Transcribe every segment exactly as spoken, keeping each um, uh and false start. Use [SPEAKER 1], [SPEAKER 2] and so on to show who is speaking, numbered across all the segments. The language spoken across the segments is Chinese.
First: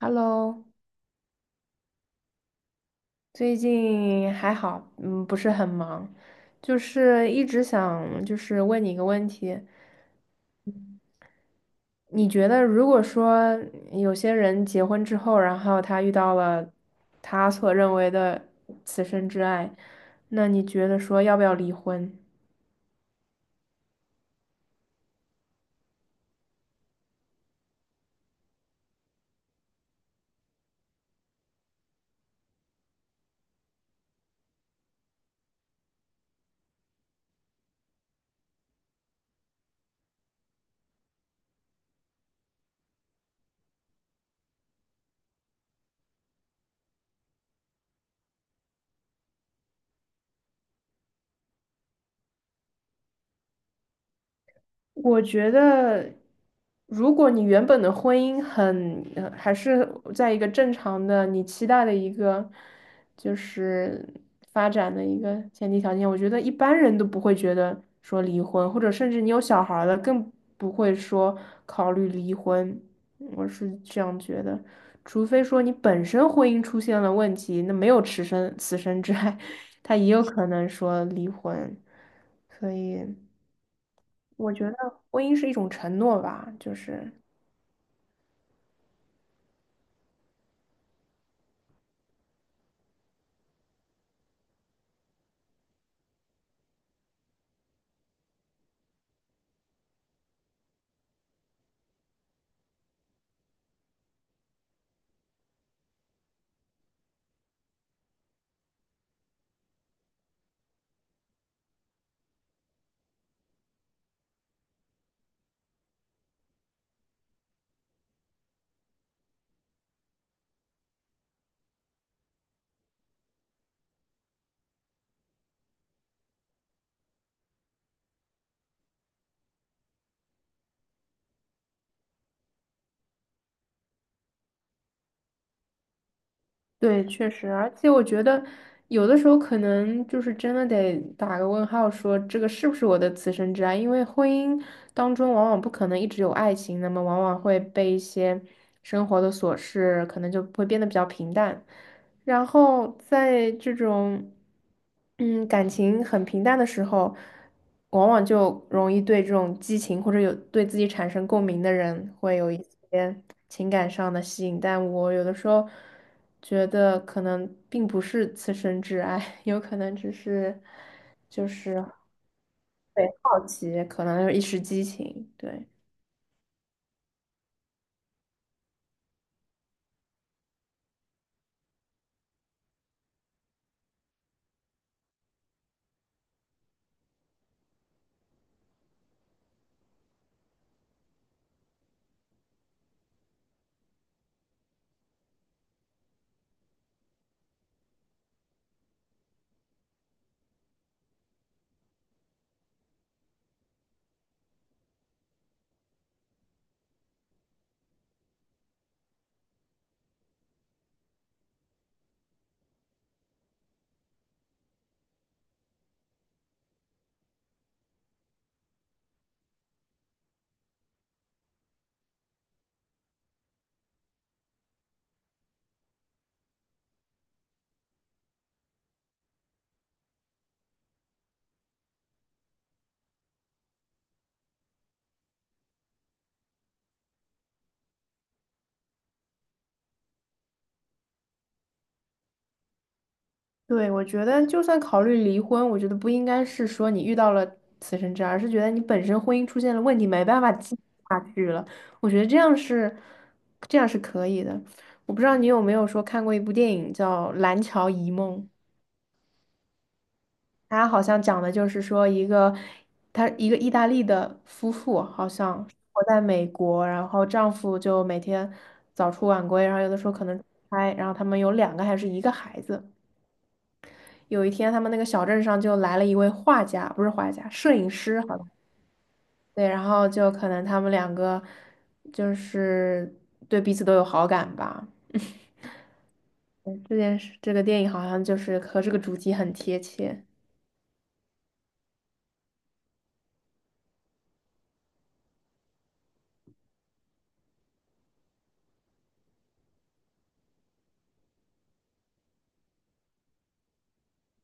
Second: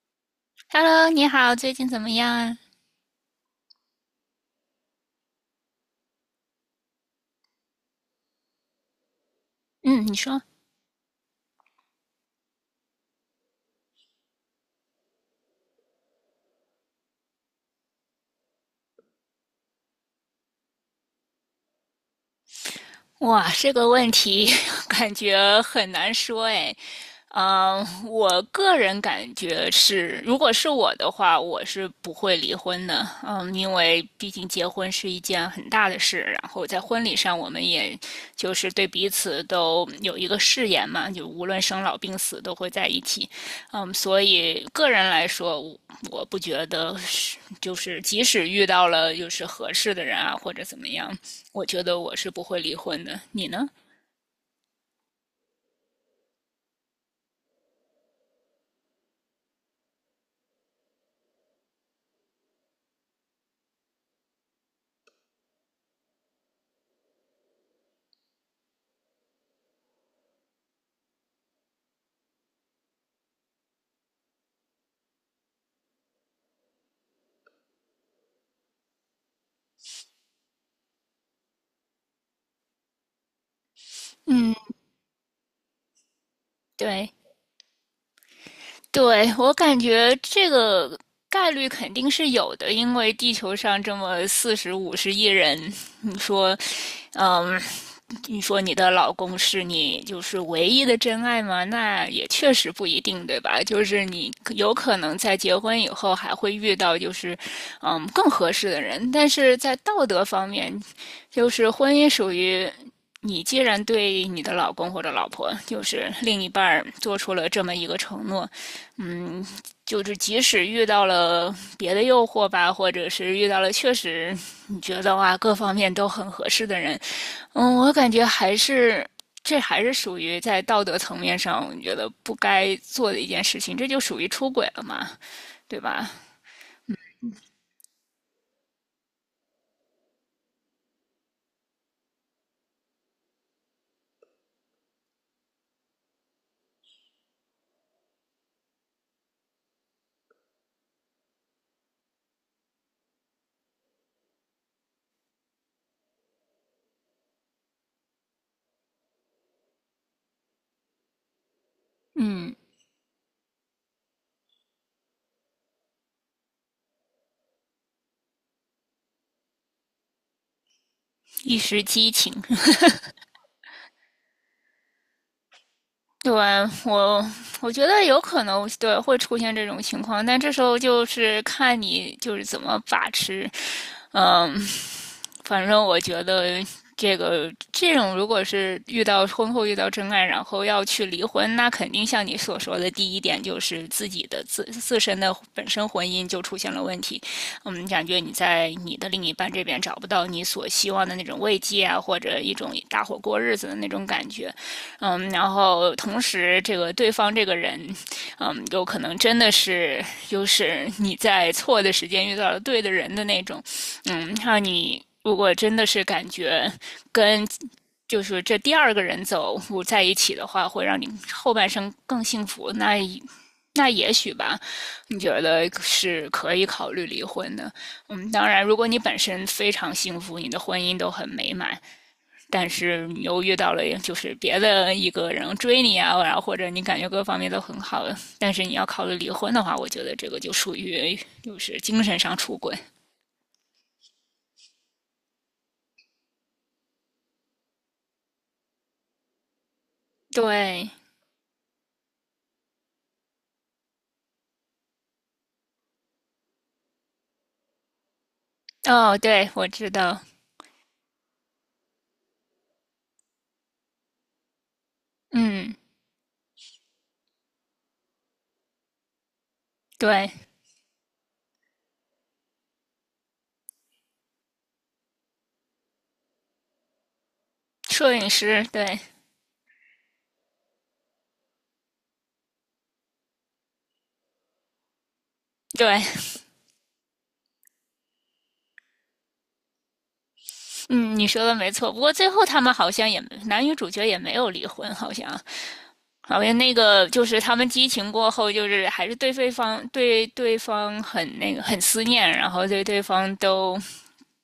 [SPEAKER 1] Hello，
[SPEAKER 2] Hello，你好，最近怎么样啊？
[SPEAKER 1] 最近还好，嗯，不是很忙，就是一直想就是问你一个问题。
[SPEAKER 2] 嗯，你说。
[SPEAKER 1] 你觉得如果说有些人结婚之后，然后他遇到了他所认为的此生之爱，那你觉得说要不要离婚？
[SPEAKER 2] 哇，这个问题 感觉很难说哎。嗯，我个人感觉是，如果是我的话，我是不会离婚的。嗯，因为毕竟结婚是一件很大的事，然后在婚礼上，我们也就是对彼此都有一个誓言嘛，就无论生老病死都会在一起。嗯，所以个人来说，我我不觉得是，就是即使遇到了就是合适的人啊，或者怎么样，我觉得我是不会离婚的，你呢？
[SPEAKER 1] 我觉得，如果你原本的婚姻很，呃还是在一个正常的你期待的一个就是发展的一个前提条件，我觉得一般人都不会觉得说离婚，或者甚至你有小孩儿了，更不会说考虑离婚。嗯我是这样觉得，除非说你本身婚姻出现了问题，那没有此生此生之爱，他也有可能说离婚，所以。我觉得婚姻是一种承诺吧，就是
[SPEAKER 2] 对，对，我感觉这个概率肯定是有的，因为地球上这么四十五十亿人，你说，嗯，你说你的老公是你就是唯一的真爱吗？那也确实不一定，对吧？就是你有可能在结婚以后还会遇到就是嗯更合适的人，但是在道德方面，就是婚姻属于。你既然对你的老公或者老婆，就是另一半儿做出了这么一个承诺，嗯，就是即使遇到了别的诱惑吧，或者是遇到了确实你觉得哇各方面都很合适的人，嗯，我感觉还是这还是属于在道德层面上，我觉得不该做的一件事情，这就属于出轨了嘛，对吧？
[SPEAKER 1] 对，确实，而且我觉得有的时候可能就是真的得打个问号，说这个是不是我的此生之爱？因为婚姻当中往往不可能一直有爱情，那么往往会被一些生活的琐事，可能就会变得比较平淡。然后在这种嗯感情很平淡的时候，往往就容易对这种激情或者有对自己产生共鸣的人会有
[SPEAKER 2] 嗯，
[SPEAKER 1] 一些情感上的吸引，但我有的时候觉得可能并不是此生挚爱，有可能只是就
[SPEAKER 2] 一时
[SPEAKER 1] 是
[SPEAKER 2] 激情。
[SPEAKER 1] 对好奇，可能一时激情，对。
[SPEAKER 2] 对，我我觉得有可能对会出现这种情况，但这时候就是看你就是怎么把持。嗯，反正我觉得这个这种如果是遇到婚后遇到真爱，然后要去离婚，那肯定像你所说的第一点就是自己的自自身的本身婚姻就出现了问题。嗯，感觉你在你的另一半这边找不到你所希望的那种慰藉啊，或者一种搭伙过日子的那种感觉。嗯，然后同时这个对方这个人，嗯，有可能真的是就是你在错的时间遇到了对的人的那种，嗯，让你如果真的是感觉跟。就是这第二个人走我在一起的话，会让你后半生更幸福。那那也许吧，你觉得是可以考虑离婚的。嗯，当然，如果你本身非常幸福，你的婚姻都很美满，但是你又遇到了就是别的一个人追你啊，然后或者你感觉各方面都很好，但是你要考虑离婚的话，我觉得这个就属于就是精神上出轨。
[SPEAKER 1] 对，我觉得就算考虑离婚，我觉得不应该是说你遇到了此生之爱，而是觉得你本身婚姻出现了问题，没办法继续
[SPEAKER 2] 对，
[SPEAKER 1] 下去了。我觉得这样是，这样是可以的。我不知道你有没有说看过一部电影叫《蓝桥遗梦》，
[SPEAKER 2] 哦，对，我知道，
[SPEAKER 1] 它好像讲的就是说一个，他一个意大利的夫妇，好像
[SPEAKER 2] 嗯，
[SPEAKER 1] 活在美国，然后丈夫就每天早出晚归，然后有的时候可
[SPEAKER 2] 对，
[SPEAKER 1] 能出差，然后他们有两个还是一个孩子。有一天，他们那个小镇上就来了一位画家，不是画家，摄影
[SPEAKER 2] 摄
[SPEAKER 1] 师，
[SPEAKER 2] 影
[SPEAKER 1] 好像。
[SPEAKER 2] 师，对。
[SPEAKER 1] 对，然后就可能他们两个就是对彼此都有好感吧。
[SPEAKER 2] 对，
[SPEAKER 1] 嗯这件事，这个电影好像就是和这个主题很贴切。
[SPEAKER 2] 嗯，你说的没错。不过最后他们好像也男女主角也没有离婚，好像好像那个就是他们激情过后，就是还是对对方对对方很那个很思念，然后对对方都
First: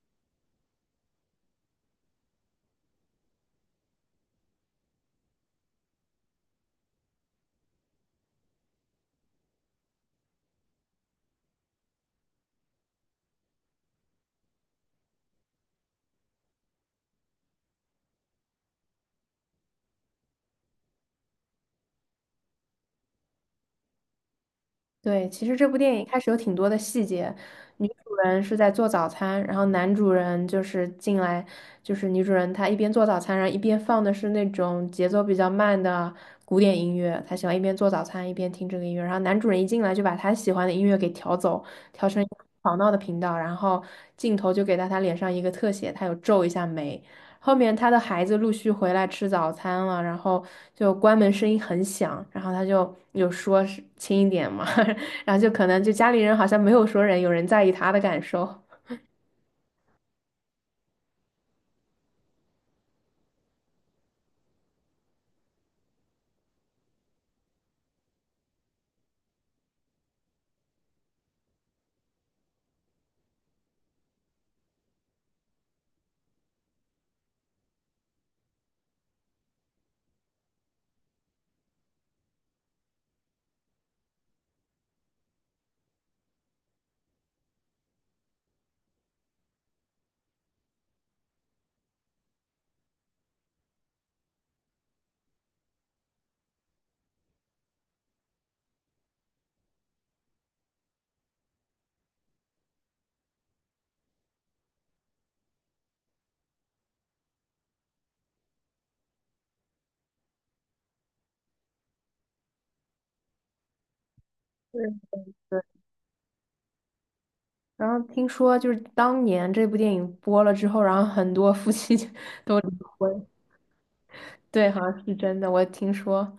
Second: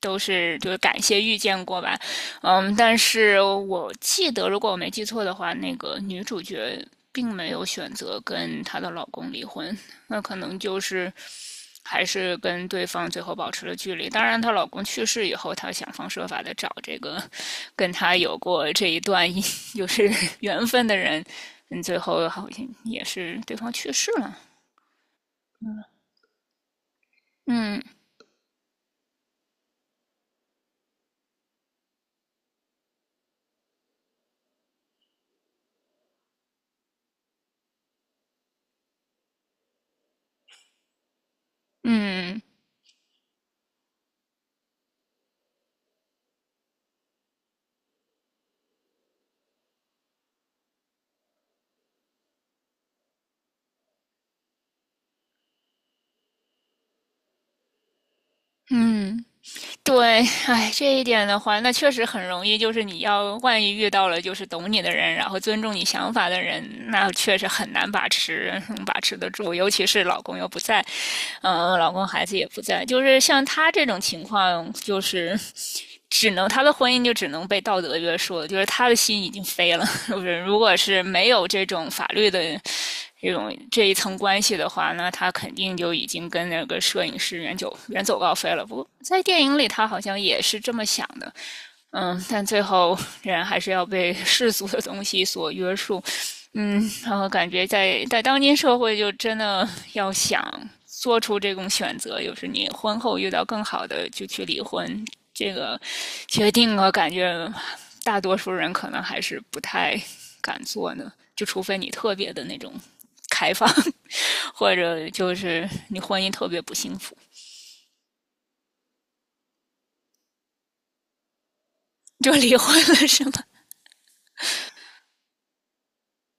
[SPEAKER 2] 都是就是感谢遇见过吧，嗯，但是我记得如果我没记错的话，那个女主角并没有选择跟她的老公离婚，那可能就是还是跟对方最后保持了距离。当然，她老公去世以后，她想方设法的找这个跟她有过这一段就 是缘分的人，嗯，最后好像也是对方去世了，
[SPEAKER 1] 对，其实这部电影开始有挺多的细节，
[SPEAKER 2] 嗯
[SPEAKER 1] 女主人是在做早餐，然后男主人就是进来，就是女主人她一边做早餐，然后一边放的是那种节奏比较慢的古典音乐，她喜欢一边做早餐一边听这个音乐，然后男主人一进来就把他喜欢的音乐给调走，调成一个
[SPEAKER 2] 嗯
[SPEAKER 1] 吵闹的频道，然后镜头就给到他脸上一个特写，他有皱一下眉。后面他的孩子陆续回来吃早餐了，然后就关门声音很响，然后他就有说是轻一点嘛，然后就可能就家里人好像没有说人有人在意他的感受。
[SPEAKER 2] 嗯。对，哎，这一点的话，那确实很容易，就是你要万一遇到了就是懂你的人，然后尊重你想法的人，那确实很难把持，嗯把持得住。尤其是老公又不在，嗯、老公孩子也不在，就是像他这种情况，就是只能他的婚姻就只能被道德约束了，就是他的心已经飞了。就是如果是没有这种法律的这种这一层关系的话呢，他肯定就已经跟那个摄影师远走远走高飞了。不过在电影里，他好像也是这么想的，嗯，但最后人还是要被世俗的东西所约束，嗯，然后感觉在在当今社会，就真的要想做出这种选择，就是你婚后遇到更好的就去离婚，这个决定我感觉大多数人可能还是不太敢做呢，就除非你特别的那种开放，或者就
[SPEAKER 1] 对，
[SPEAKER 2] 是你婚姻特别不幸福，
[SPEAKER 1] 然后听说就是当年这部电影播了之后，然后很多夫妻就
[SPEAKER 2] 就离婚了
[SPEAKER 1] 婚，
[SPEAKER 2] 是
[SPEAKER 1] 我
[SPEAKER 2] 吗？
[SPEAKER 1] 对，好像是真的，我听说。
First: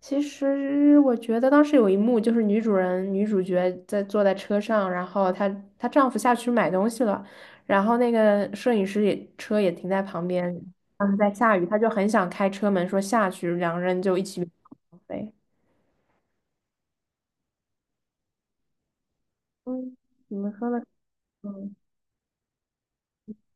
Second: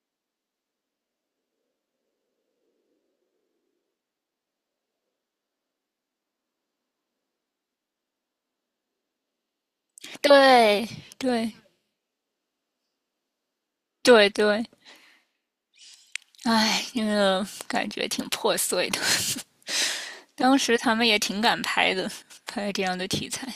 [SPEAKER 1] 其实我觉得当时有一幕就是女主人女主角在坐在车上，然后她她丈夫下去买东西了，然后那个摄影师也车也停在旁边，
[SPEAKER 2] 对
[SPEAKER 1] 当时在
[SPEAKER 2] 对
[SPEAKER 1] 下雨，
[SPEAKER 2] 对
[SPEAKER 1] 她就很想开车门说下去，两个人就一
[SPEAKER 2] 对。对
[SPEAKER 1] 起
[SPEAKER 2] 对
[SPEAKER 1] 飞。
[SPEAKER 2] 唉，那个感觉挺破碎的。
[SPEAKER 1] 嗯，怎么
[SPEAKER 2] 当
[SPEAKER 1] 说
[SPEAKER 2] 时
[SPEAKER 1] 呢？
[SPEAKER 2] 他们也挺敢
[SPEAKER 1] 嗯
[SPEAKER 2] 拍的，拍这样的题材。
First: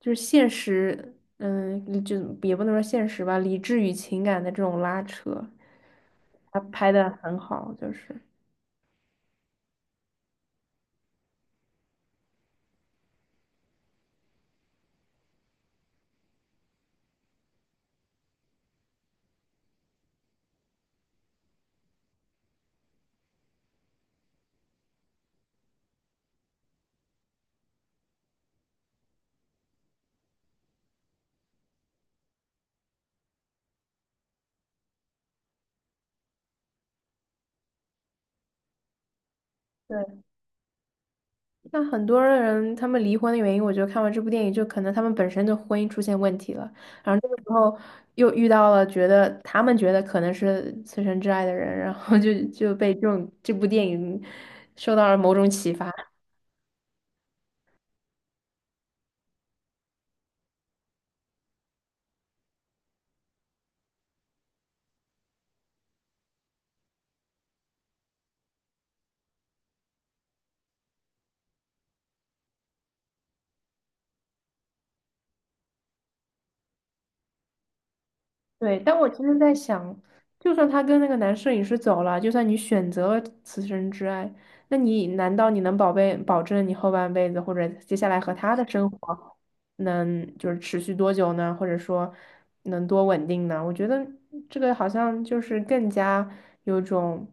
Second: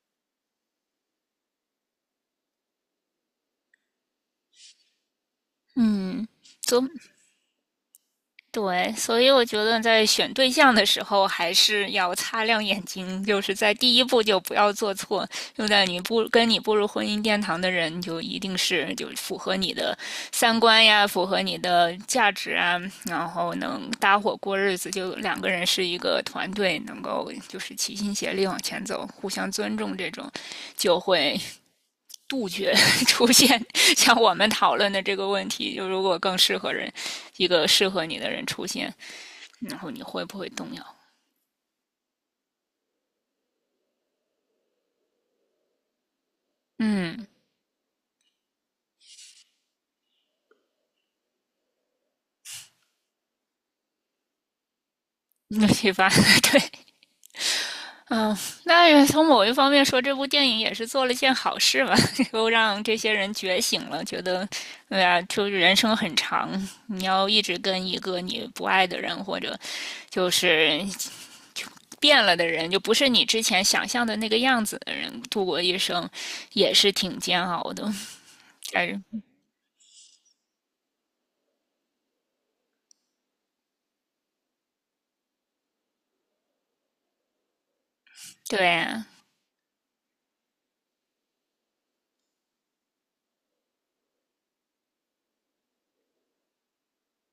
[SPEAKER 1] 就是现实，嗯，理就也不能说现实吧，理智与情感的这种拉扯，
[SPEAKER 2] 嗯，
[SPEAKER 1] 他
[SPEAKER 2] 走。
[SPEAKER 1] 拍的很好，就是。
[SPEAKER 2] 对，所以我觉得在选对象的时候，还是要擦亮眼睛，就是在第一步就不要做错。就在你步跟你步入婚姻殿堂的人，就一定是就符合你的三观呀，符合你的价值啊，然后能搭伙过日子，就两个人是一个团队，能够就是齐心协力往前走，互相尊重，这种就会杜绝 出现像我们讨论的这个问题，就如果更适合人，一个适合你的人出现。然后你
[SPEAKER 1] 对，
[SPEAKER 2] 会不会动摇？
[SPEAKER 1] 那很多人他们离婚的原因，我觉得看完这部电影，就可能他们本身就婚姻出现问题了，然后
[SPEAKER 2] 嗯
[SPEAKER 1] 这个时候又遇到了觉得他们觉得可能是此生挚爱的人，然后就就被这种这部电影受到了某 种
[SPEAKER 2] 尤
[SPEAKER 1] 启发。
[SPEAKER 2] 其发对，那从某一方面说，这部电影也是做了件好事吧，又让这些人觉醒了，觉得，对呀，就是人生很长，你要一直跟一个你不爱的人，或者就是变了的人，就不是你之前想象的那个样子的人度过一生，也是挺煎熬的。
[SPEAKER 1] 对，
[SPEAKER 2] 但
[SPEAKER 1] 但
[SPEAKER 2] 是，
[SPEAKER 1] 我其实在想，就算他跟那个男摄影师走了，就算你选择了此生之爱，那你难道你能保备保证你后半辈子或者接下来和他
[SPEAKER 2] 对
[SPEAKER 1] 的生
[SPEAKER 2] 啊
[SPEAKER 1] 活能就是持续多久呢？或者说能多稳定呢？我觉得这个好像就是更加有种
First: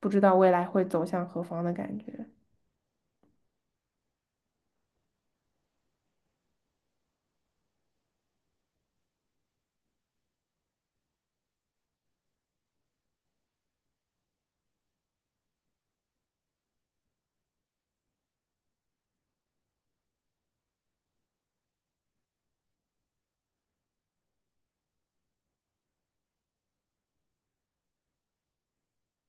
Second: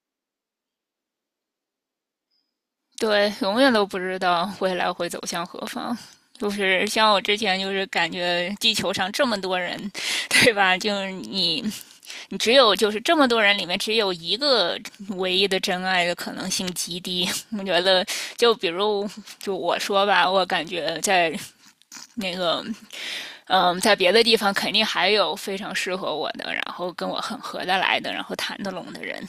[SPEAKER 1] 不知道未来会走向何方的感觉。
[SPEAKER 2] 对，永远都不知道未来会走向何方。就是像我之前就是感觉地球上这么多人，对吧？就是你，你只有就是这么多人里面只有一个唯一的真爱的可能性极低。我觉得，就比如就我说吧，我感觉在那个嗯，在别的地方肯定还有非常适合我的，然后跟我很合得来的，然后谈得拢的人。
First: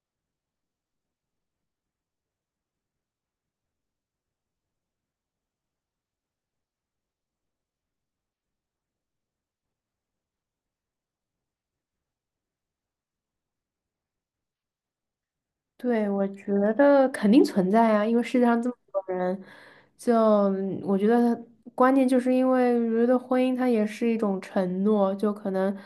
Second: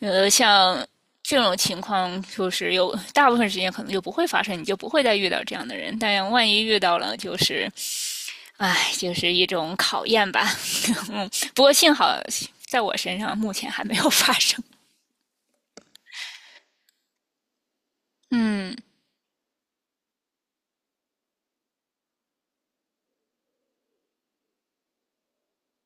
[SPEAKER 2] 呃，像这种情况，就是有大部分时间可能就不会发生，你就不会再遇到这样的人。但万一遇到了，就是哎，就是一种考验吧。嗯，不过幸好在我身上目前还没有发生。
[SPEAKER 1] 对，我觉得肯定存在啊，因为 世界上这
[SPEAKER 2] 嗯
[SPEAKER 1] 么多人，就嗯我觉得关键就是因为我觉得婚姻它也是一种承诺，就可能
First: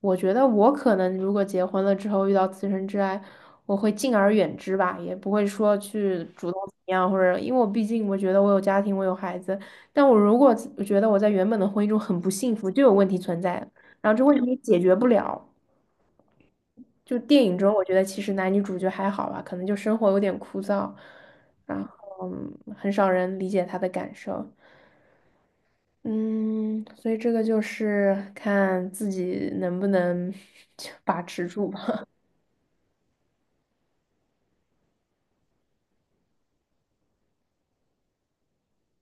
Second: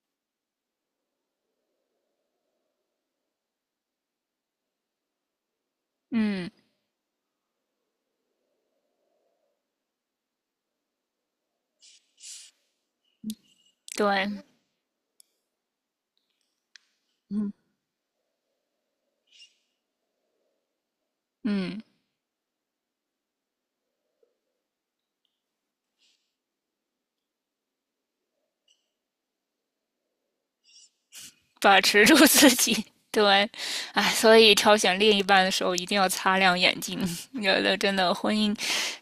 [SPEAKER 1] 我觉得我可能如果结婚了之后遇到此生挚爱，我会敬而远之吧，也不会说去
[SPEAKER 2] 嗯，
[SPEAKER 1] 主动怎么样，或者因为我毕竟我觉得我有家庭，我有孩子，但我如果我觉得我在原本的婚姻中很不幸福，就有问题存在，然后这问
[SPEAKER 2] 对，
[SPEAKER 1] 题也解决不了。就电
[SPEAKER 2] 嗯
[SPEAKER 1] 影中，我觉得其实男女主角还好吧，可能就生活有点枯燥，
[SPEAKER 2] 嗯。
[SPEAKER 1] 然后嗯很少人理解他的感受。嗯，所以这个就是看自己能不能 把持住
[SPEAKER 2] 把持
[SPEAKER 1] 吧。
[SPEAKER 2] 住自己。对，哎，所以挑选另一半的时候一定要擦亮眼睛。觉得真的婚姻，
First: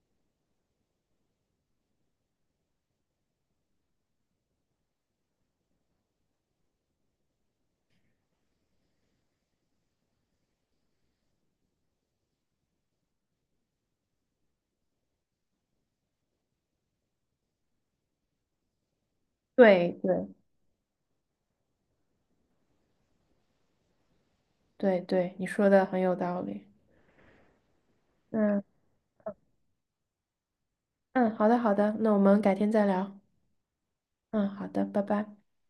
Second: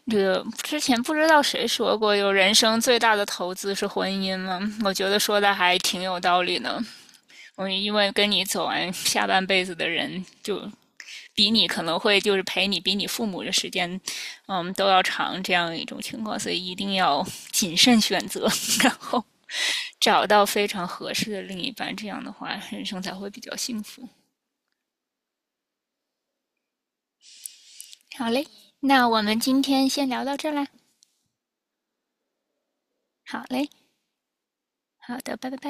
[SPEAKER 2] 这个之前不知道谁说过，有人生最大的投资是婚姻吗？我觉得说的还挺有道理呢。我因为跟你走完下半辈子的人，就比你可能会就是陪你比你父母的时间，嗯，都要长这样一种情况，所以一定要谨慎选择，然后
[SPEAKER 1] 对
[SPEAKER 2] 找
[SPEAKER 1] 对
[SPEAKER 2] 到非常合适的另一半，这样的话人生才会比较幸福。
[SPEAKER 1] 对对，你说的很有道理。
[SPEAKER 2] 好嘞，
[SPEAKER 1] 嗯
[SPEAKER 2] 那我们今天先聊到这啦。
[SPEAKER 1] 嗯，好的好的，那我们改天再聊。
[SPEAKER 2] 好嘞，
[SPEAKER 1] 嗯，好的，拜
[SPEAKER 2] 好
[SPEAKER 1] 拜。
[SPEAKER 2] 的，拜拜拜。